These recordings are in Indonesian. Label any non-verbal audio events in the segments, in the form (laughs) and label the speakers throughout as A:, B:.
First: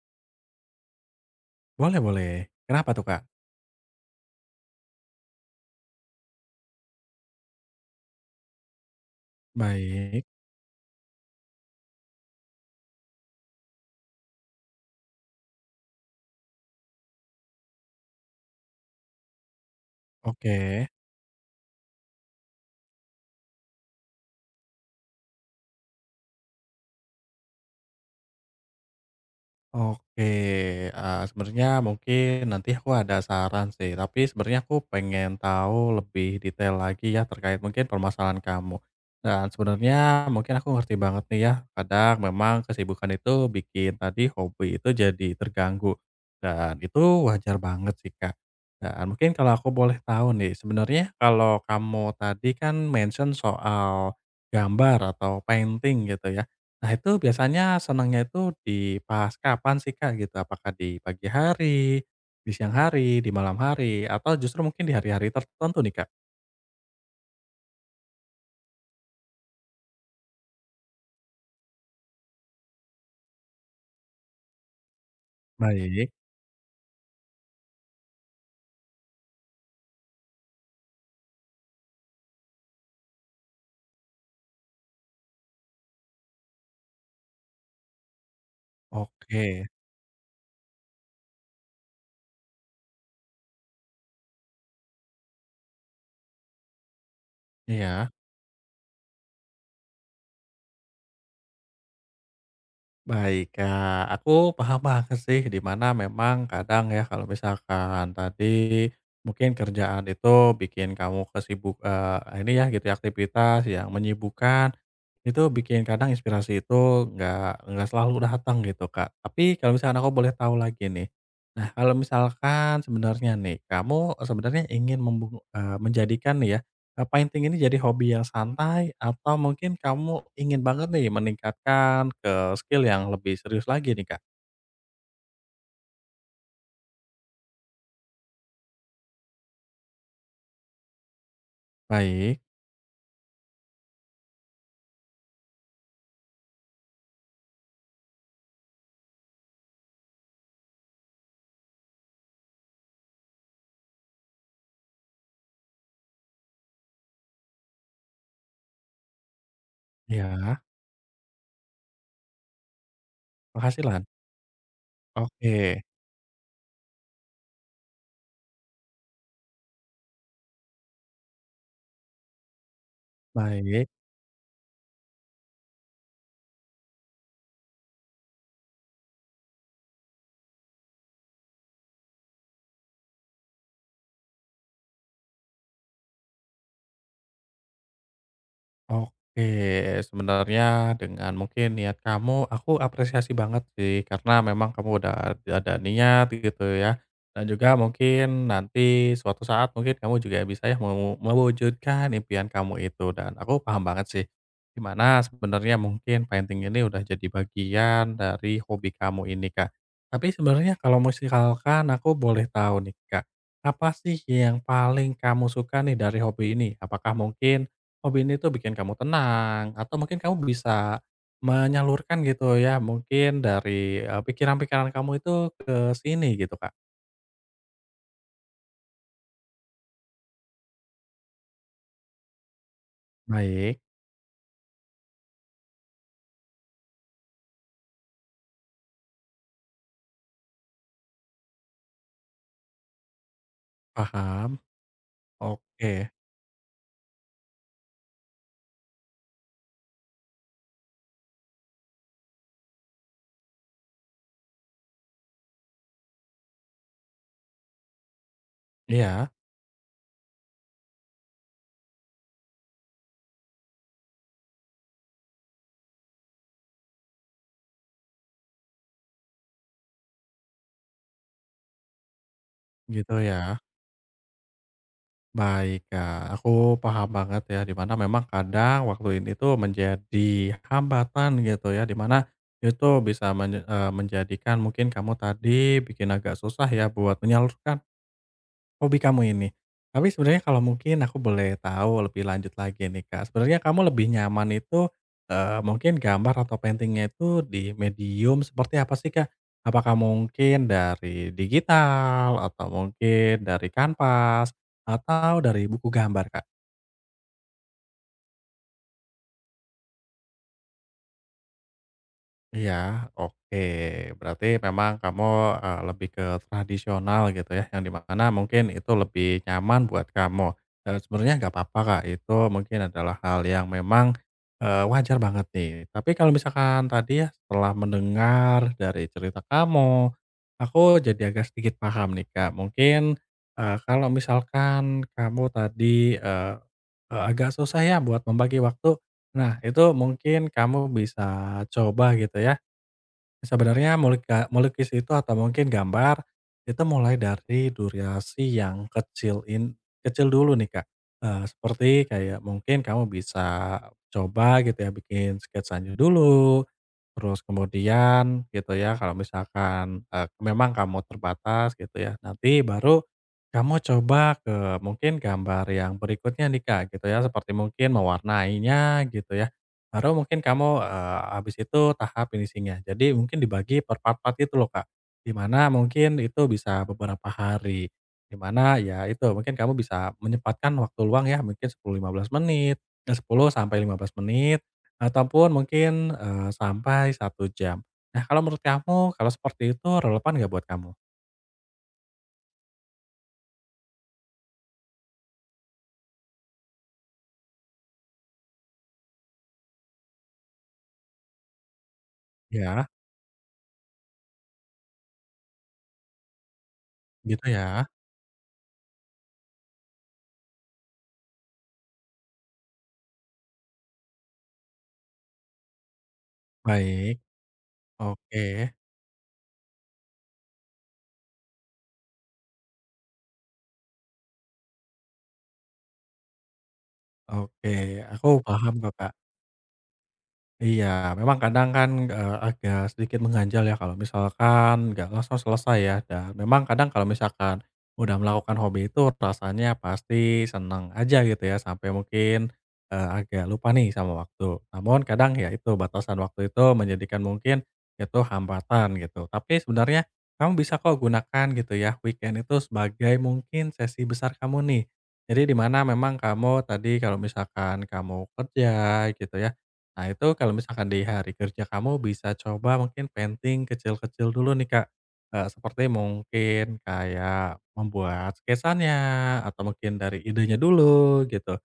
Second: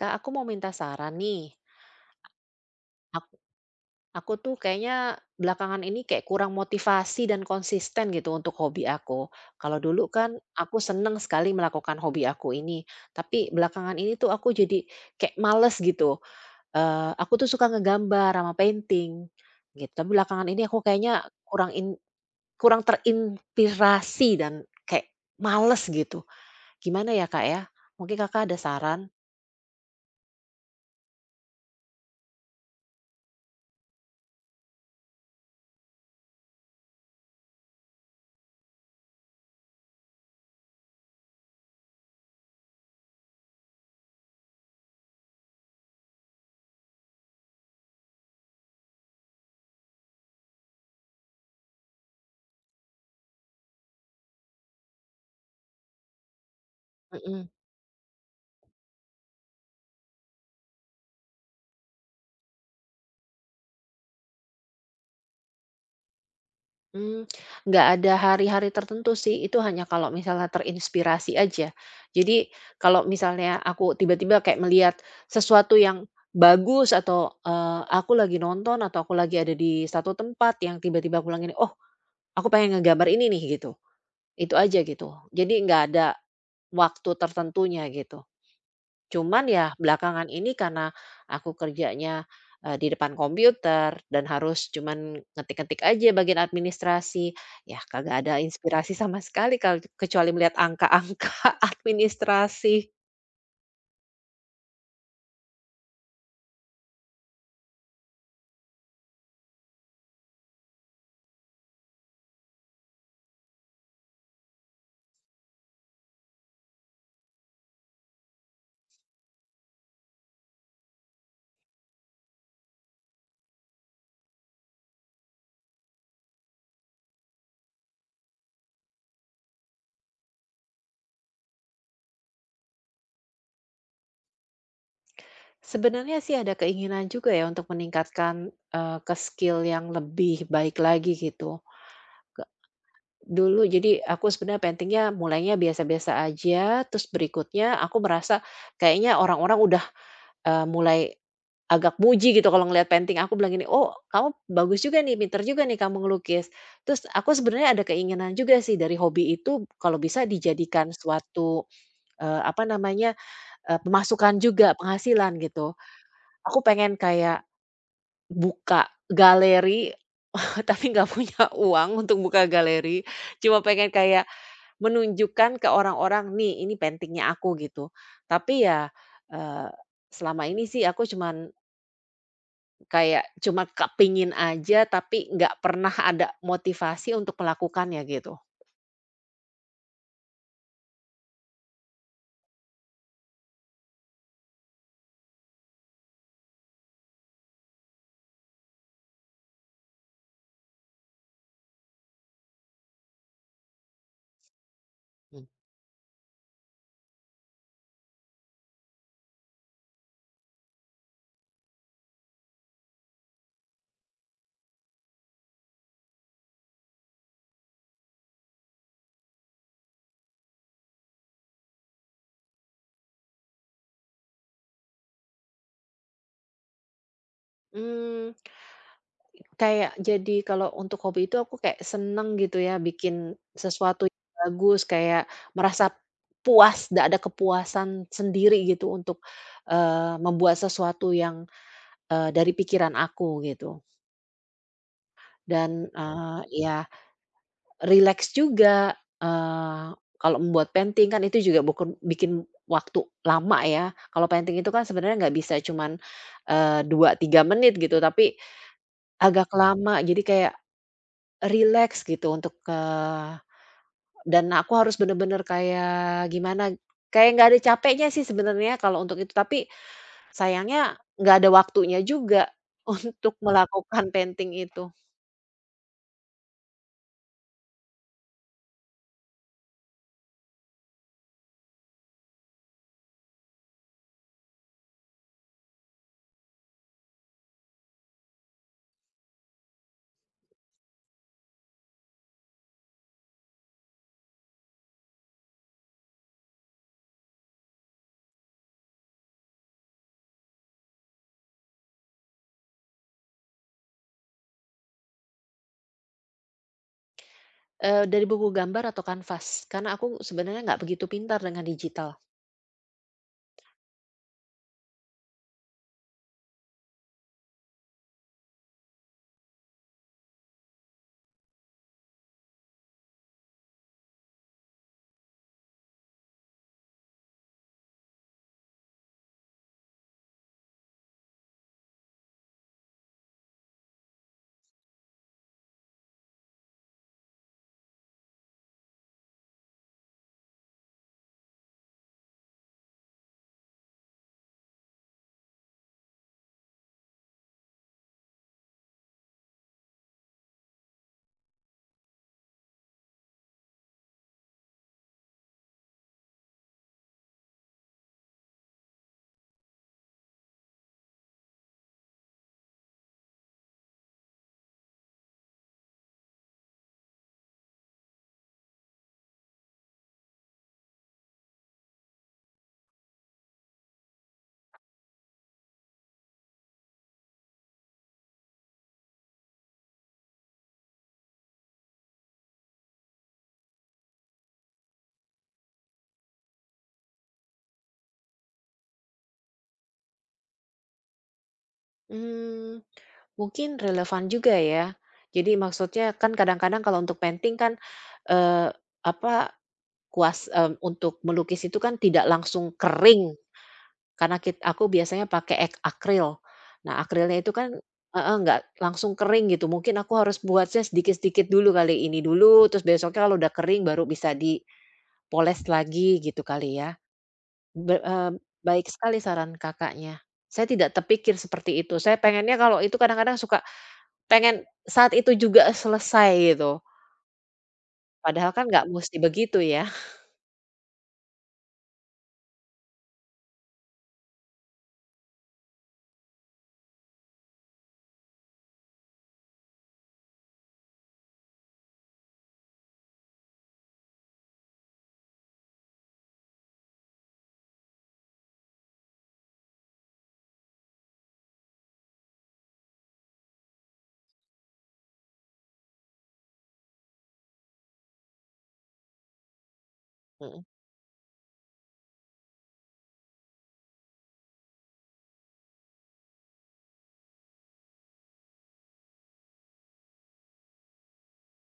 A: Kak, aku mau minta saran nih.
B: Boleh boleh. Kenapa tuh, Kak?
A: Aku, aku tuh kayaknya belakangan ini kayak kurang motivasi dan konsisten gitu untuk hobi aku. Kalau dulu
B: Baik,
A: kan aku seneng sekali melakukan hobi aku ini, tapi belakangan ini tuh aku jadi kayak males gitu. Eh, aku tuh suka ngegambar sama painting gitu, tapi belakangan ini aku
B: oke.
A: kayaknya kurang kurang terinspirasi dan kayak males gitu. Gimana ya Kak ya? Mungkin Kakak ada saran?
B: Oke, sebenarnya mungkin nanti aku ada saran sih, tapi sebenarnya aku pengen tahu lebih detail lagi ya terkait mungkin permasalahan kamu. Dan sebenarnya mungkin aku ngerti banget nih ya, kadang memang kesibukan itu bikin tadi hobi itu jadi terganggu, dan itu wajar banget sih, Kak. Dan mungkin kalau aku boleh tahu nih, sebenarnya kalau kamu tadi kan mention soal gambar atau painting gitu ya, nah itu
A: Mm-mm.
B: biasanya senangnya itu di pas kapan sih Kak gitu? Apakah di pagi hari, di siang hari, di malam hari, atau justru mungkin di hari-hari tertentu nih Kak?
A: Mmm, nggak ada hari-hari tertentu sih, itu hanya kalau misalnya terinspirasi aja. Jadi kalau misalnya aku tiba-tiba kayak melihat sesuatu yang
B: Baik.
A: bagus atau, aku lagi nonton atau aku lagi ada di satu tempat yang tiba-tiba aku bilang gini, "Oh, aku pengen ngegambar ini nih," gitu. Itu aja gitu. Jadi nggak ada waktu tertentunya gitu. Cuman ya
B: Oke,
A: belakangan ini karena aku kerjanya, di depan komputer dan harus cuman ngetik-ngetik aja bagian administrasi, ya
B: iya.
A: kagak ada inspirasi sama sekali kecuali melihat angka-angka (laughs) administrasi.
B: Baik, Kak. Aku paham banget sih di mana memang kadang ya kalau misalkan tadi mungkin kerjaan itu bikin kamu kesibuk ini ya gitu ya aktivitas yang menyibukkan, itu bikin kadang inspirasi itu nggak selalu datang gitu, Kak. Tapi kalau misalkan aku boleh tahu lagi nih, nah kalau misalkan sebenarnya nih, kamu sebenarnya ingin menjadikan nih ya Eee, painting ini jadi hobi yang santai atau mungkin kamu ingin banget nih meningkatkan ke skill yang lebih serius lagi nih, Kak?
A: Sebenarnya sih ada keinginan juga ya untuk meningkatkan, ke skill yang lebih baik lagi gitu.
B: Baik.
A: Ke Dulu jadi aku sebenarnya pentingnya mulainya biasa-biasa aja, terus berikutnya aku merasa kayaknya orang-orang udah, mulai agak muji gitu kalau ngelihat painting aku bilang gini, "Oh kamu bagus juga nih, pinter juga nih kamu ngelukis." Terus aku sebenarnya ada keinginan juga sih dari hobi itu kalau bisa
B: Ya.
A: dijadikan suatu, apa namanya,
B: Iya, penghasilan?
A: pemasukan juga, penghasilan gitu.
B: Oke,
A: Aku pengen kayak buka galeri, (laughs) tapi nggak punya uang untuk buka galeri, cuma
B: baik.
A: pengen kayak menunjukkan ke orang-orang, "Nih ini painting aku," gitu. Tapi ya, eee, selama ini sih aku cuman kayak cuma kepingin aja tapi nggak pernah ada motivasi untuk melakukannya gitu.
B: Oke, sebenarnya dengan mungkin niat kamu, aku apresiasi banget sih karena memang kamu udah ada niat gitu ya. Dan juga mungkin nanti suatu saat mungkin kamu juga bisa ya mewujudkan impian kamu itu. Dan aku paham banget sih dimana
A: Hmm.
B: sebenarnya mungkin painting ini udah jadi bagian dari hobi kamu ini Kak. Tapi sebenarnya kalau musikalkan aku boleh tahu nih Kak, apa sih yang paling kamu suka nih dari hobi ini? Apakah mungkin hobi ini tuh bikin kamu tenang, atau mungkin kamu bisa menyalurkan gitu ya, mungkin dari, pikiran-pikiran kamu itu ke sini gitu, Kak.
A: Mmm, Kayak jadi kalau untuk hobi itu aku kayak seneng gitu ya bikin
B: Baik,
A: sesuatu yang bagus, kayak merasa puas ada kepuasan sendiri gitu untuk, membuat sesuatu yang, dari pikiran aku gitu.
B: paham,
A: Dan,
B: oke.
A: ya rileks juga, kalau membuat painting kan itu juga bukan bikin waktu lama ya. Kalau painting itu kan sebenarnya nggak bisa cuman, 2, 3 menit gitu, tapi
B: Iya,
A: agak, Mhm, lama. Jadi kayak rileks gitu untuk, dan aku harus bener-bener kayak gimana, kayak nggak ada capeknya sih sebenarnya kalau untuk itu, tapi sayangnya nggak ada waktunya juga (laughs)
B: gitu
A: untuk
B: ya.
A: melakukan painting itu,
B: Baik, Kak, aku paham banget ya, di mana memang kadang waktu ini tuh menjadi hambatan gitu ya, di mana itu bisa menjadikan mungkin kamu tadi bikin agak susah ya buat menyalurkan hobi kamu ini. Tapi sebenarnya kalau mungkin aku boleh tahu lebih lanjut lagi nih, Kak. Sebenarnya kamu lebih nyaman itu, mungkin gambar atau painting itu di medium seperti apa sih, Kak? Apakah mungkin dari digital atau mungkin dari kanvas atau dari buku gambar, Kak?
A: dari buku gambar atau kanvas, karena aku sebenarnya nggak begitu pintar dengan digital.
B: Iya, oke. Berarti memang kamu, lebih ke tradisional gitu ya, yang dimana mungkin itu lebih nyaman buat kamu. Dan sebenarnya nggak apa-apa Kak, itu mungkin adalah hal yang memang, wajar banget nih. Tapi kalau misalkan tadi ya, setelah mendengar dari cerita kamu, aku jadi agak sedikit paham nih Kak. Mungkin, kalau misalkan kamu tadi, eee eee, agak susah ya buat membagi waktu, nah itu mungkin kamu bisa coba gitu ya sebenarnya melukis itu atau mungkin gambar, itu mulai dari durasi yang kecil dulu nih, Kak. Seperti kayak mungkin kamu bisa coba gitu ya bikin sketsanya dulu, terus kemudian gitu ya kalau misalkan, memang kamu terbatas gitu ya, nanti baru kamu coba ke mungkin gambar yang berikutnya nih, Kak, gitu ya, seperti mungkin mewarnainya gitu ya. Baru mungkin kamu, habis itu tahap finishing. Jadi mungkin dibagi per part-part itu loh, Kak. Di mana mungkin itu bisa beberapa hari, di mana ya itu mungkin kamu bisa menyempatkan waktu luang ya mungkin 10, 15 menit, ya 10 sampai 15 menit, ataupun mungkin, sampai satu jam. Nah, kalau menurut kamu kalau seperti itu relevan nggak buat kamu?
A: Hmm, mungkin relevan juga ya. Jadi maksudnya kan kadang-kadang kalau untuk painting kan, eee, apa, kuas untuk melukis itu kan tidak langsung
B: Ya,
A: kering, karena aku biasanya pakai akril. Nah, akrilnya
B: gitu
A: itu kan
B: ya?
A: heeh, nggak langsung kering gitu, mungkin aku harus buatnya sedikit-sedikit dulu kali, ini dulu, terus besoknya kalau udah kering baru bisa dipoles lagi gitu kali ya?
B: Baik,
A: Be eee,
B: oke
A: Baik sekali saran Kakaknya. Saya tidak terpikir seperti itu. Saya pengennya kalau itu kadang-kadang suka pengen saat itu juga selesai gitu.
B: oke, aku
A: Padahal kan
B: paham
A: nggak
B: kok, Kak.
A: musti begitu ya.
B: Iya, memang kadang kan, agak sedikit mengganjal ya kalau misalkan nggak langsung selesai ya, dan memang kadang kalau misalkan udah melakukan hobi itu rasanya pasti senang aja gitu ya, sampai mungkin, agak lupa nih sama waktu. Namun kadang ya itu batasan waktu itu menjadikan mungkin itu hambatan gitu. Tapi sebenarnya kamu bisa kok gunakan gitu ya weekend itu sebagai mungkin sesi besar kamu nih. Jadi di mana memang kamu tadi kalau misalkan kamu kerja gitu ya, nah, itu kalau
A: Mhm.
B: misalkan di hari kerja kamu bisa coba mungkin painting kecil-kecil dulu nih, Kak. Seperti mungkin kayak membuat sketsanya atau mungkin dari idenya dulu gitu.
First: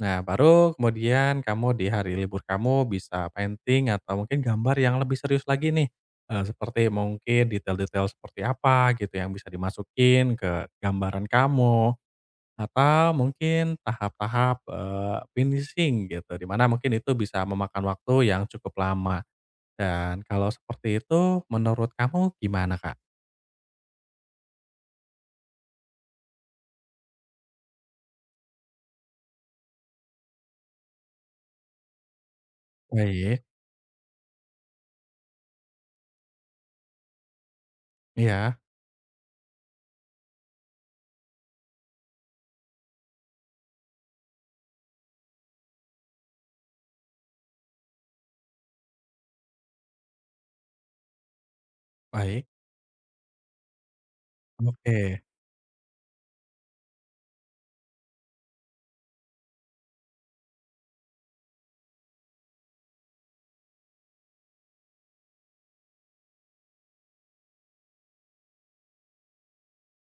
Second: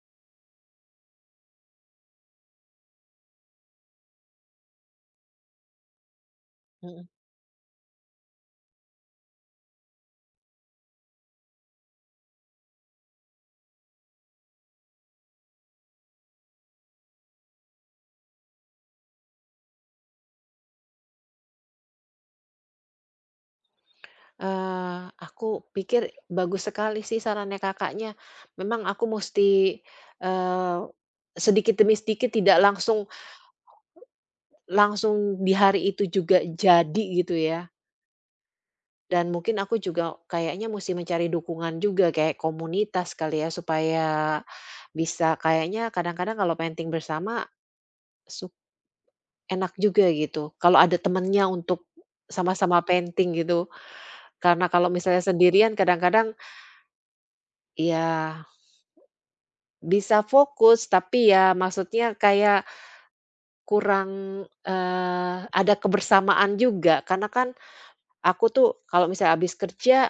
B: Nah, baru kemudian kamu di hari libur kamu bisa painting atau mungkin gambar yang lebih serius lagi nih, seperti
A: Mhm.
B: mungkin detail-detail seperti apa gitu yang bisa dimasukin ke gambaran kamu. Atau mungkin tahap-tahap, finishing gitu, di mana mungkin itu bisa memakan waktu yang cukup lama. Dan kalau seperti itu menurut kamu gimana, Kak?
A: Aku pikir bagus sekali sih sarannya Kakaknya. Memang aku musti, eee, sedikit demi sedikit tidak langsung
B: Baik,
A: langsung di hari itu juga jadi gitu ya.
B: iya,
A: Dan mungkin aku juga kayaknya mesti mencari dukungan juga kayak komunitas kali ya supaya bisa kayaknya kadang-kadang kalau painting bersama su enak juga gitu, kalau ada temennya untuk
B: baik,
A: sama-sama painting gitu. Karena kalau
B: oke,
A: misalnya sendirian kadang-kadang ya bisa fokus tapi ya maksudnya kayak kurang, ada kebersamaan juga karena kan aku tuh kalau misalnya habis kerja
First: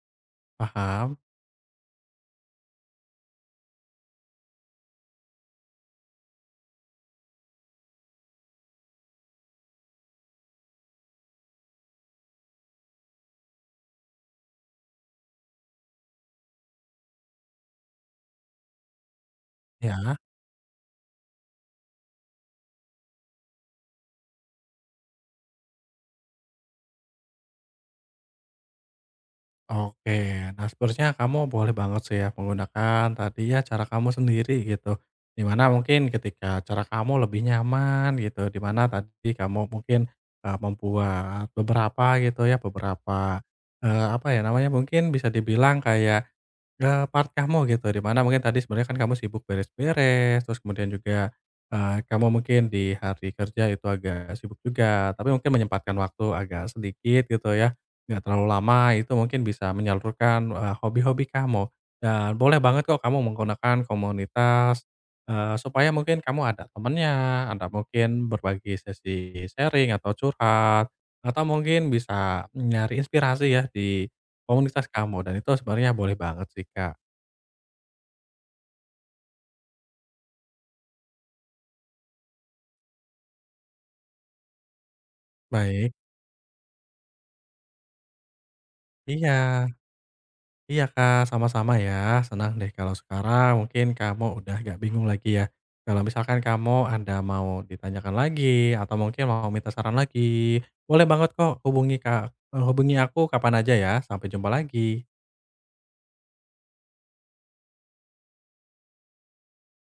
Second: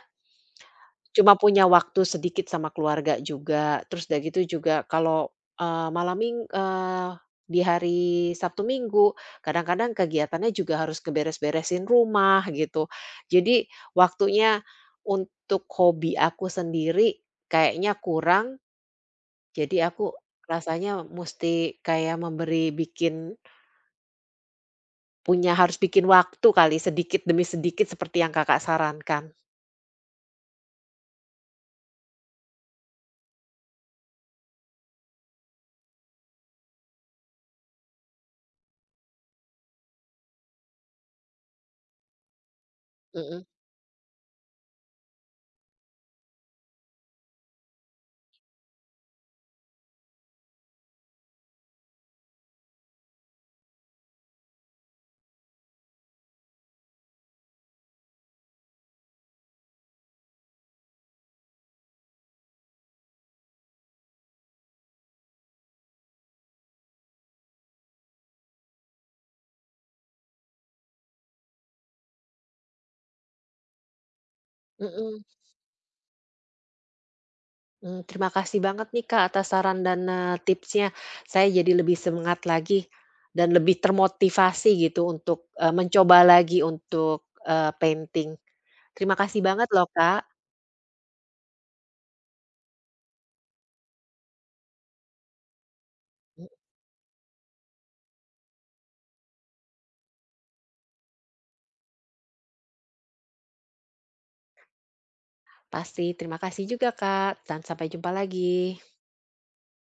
B: paham,
A: cuma punya waktu sedikit sama keluarga juga, terus udah gitu juga kalau, eee, malam ming eee, di hari Sabtu Minggu, kadang-kadang kegiatannya juga harus beresin rumah gitu. Jadi waktunya untuk hobi aku sendiri kayaknya kurang, jadi aku
B: ya,
A: rasanya mesti kayak memberi bikin punya harus bikin waktu kali sedikit demi sedikit seperti yang Kakak sarankan.
B: oke. Nah, sebenarnya kamu boleh banget sih ya menggunakan tadi ya cara kamu sendiri gitu. Di mana mungkin ketika cara kamu lebih nyaman gitu, di mana tadi kamu mungkin, membuat beberapa gitu ya, beberapa,
A: Mhm,
B: apa ya namanya, mungkin bisa dibilang kayak part kamu gitu, di mana mungkin tadi sebenarnya kan kamu sibuk beres-beres, terus kemudian juga, kamu mungkin di hari kerja itu agak sibuk juga, tapi mungkin menyempatkan waktu agak sedikit gitu ya, nggak terlalu lama, itu mungkin bisa menyalurkan, hobi-hobi kamu. Dan boleh banget kok kamu menggunakan komunitas, supaya mungkin kamu ada temennya, ada mungkin berbagi sesi sharing atau curhat, atau mungkin bisa nyari inspirasi ya di komunitas
A: mhm.
B: kamu, dan itu sebenarnya boleh banget sih, Kak.
A: Terima kasih banget nih, Kak, atas saran dan, tipsnya. Saya jadi lebih semangat lagi dan lebih termotivasi gitu untuk,
B: Baik.
A: mencoba lagi untuk, painting. Terima
B: Iya.
A: kasih banget loh, Kak.
B: Iya, Kak, sama-sama ya. Senang deh kalau sekarang mungkin kamu udah gak bingung lagi ya. Kalau misalkan
A: Mhm,
B: kamu ada mau ditanyakan lagi atau mungkin mau minta saran lagi, boleh banget kok hubungi, Kak hubungi aku kapan aja ya. Sampai jumpa lagi.
A: pasti. Terima kasih juga, Kak, dan sampai jumpa lagi.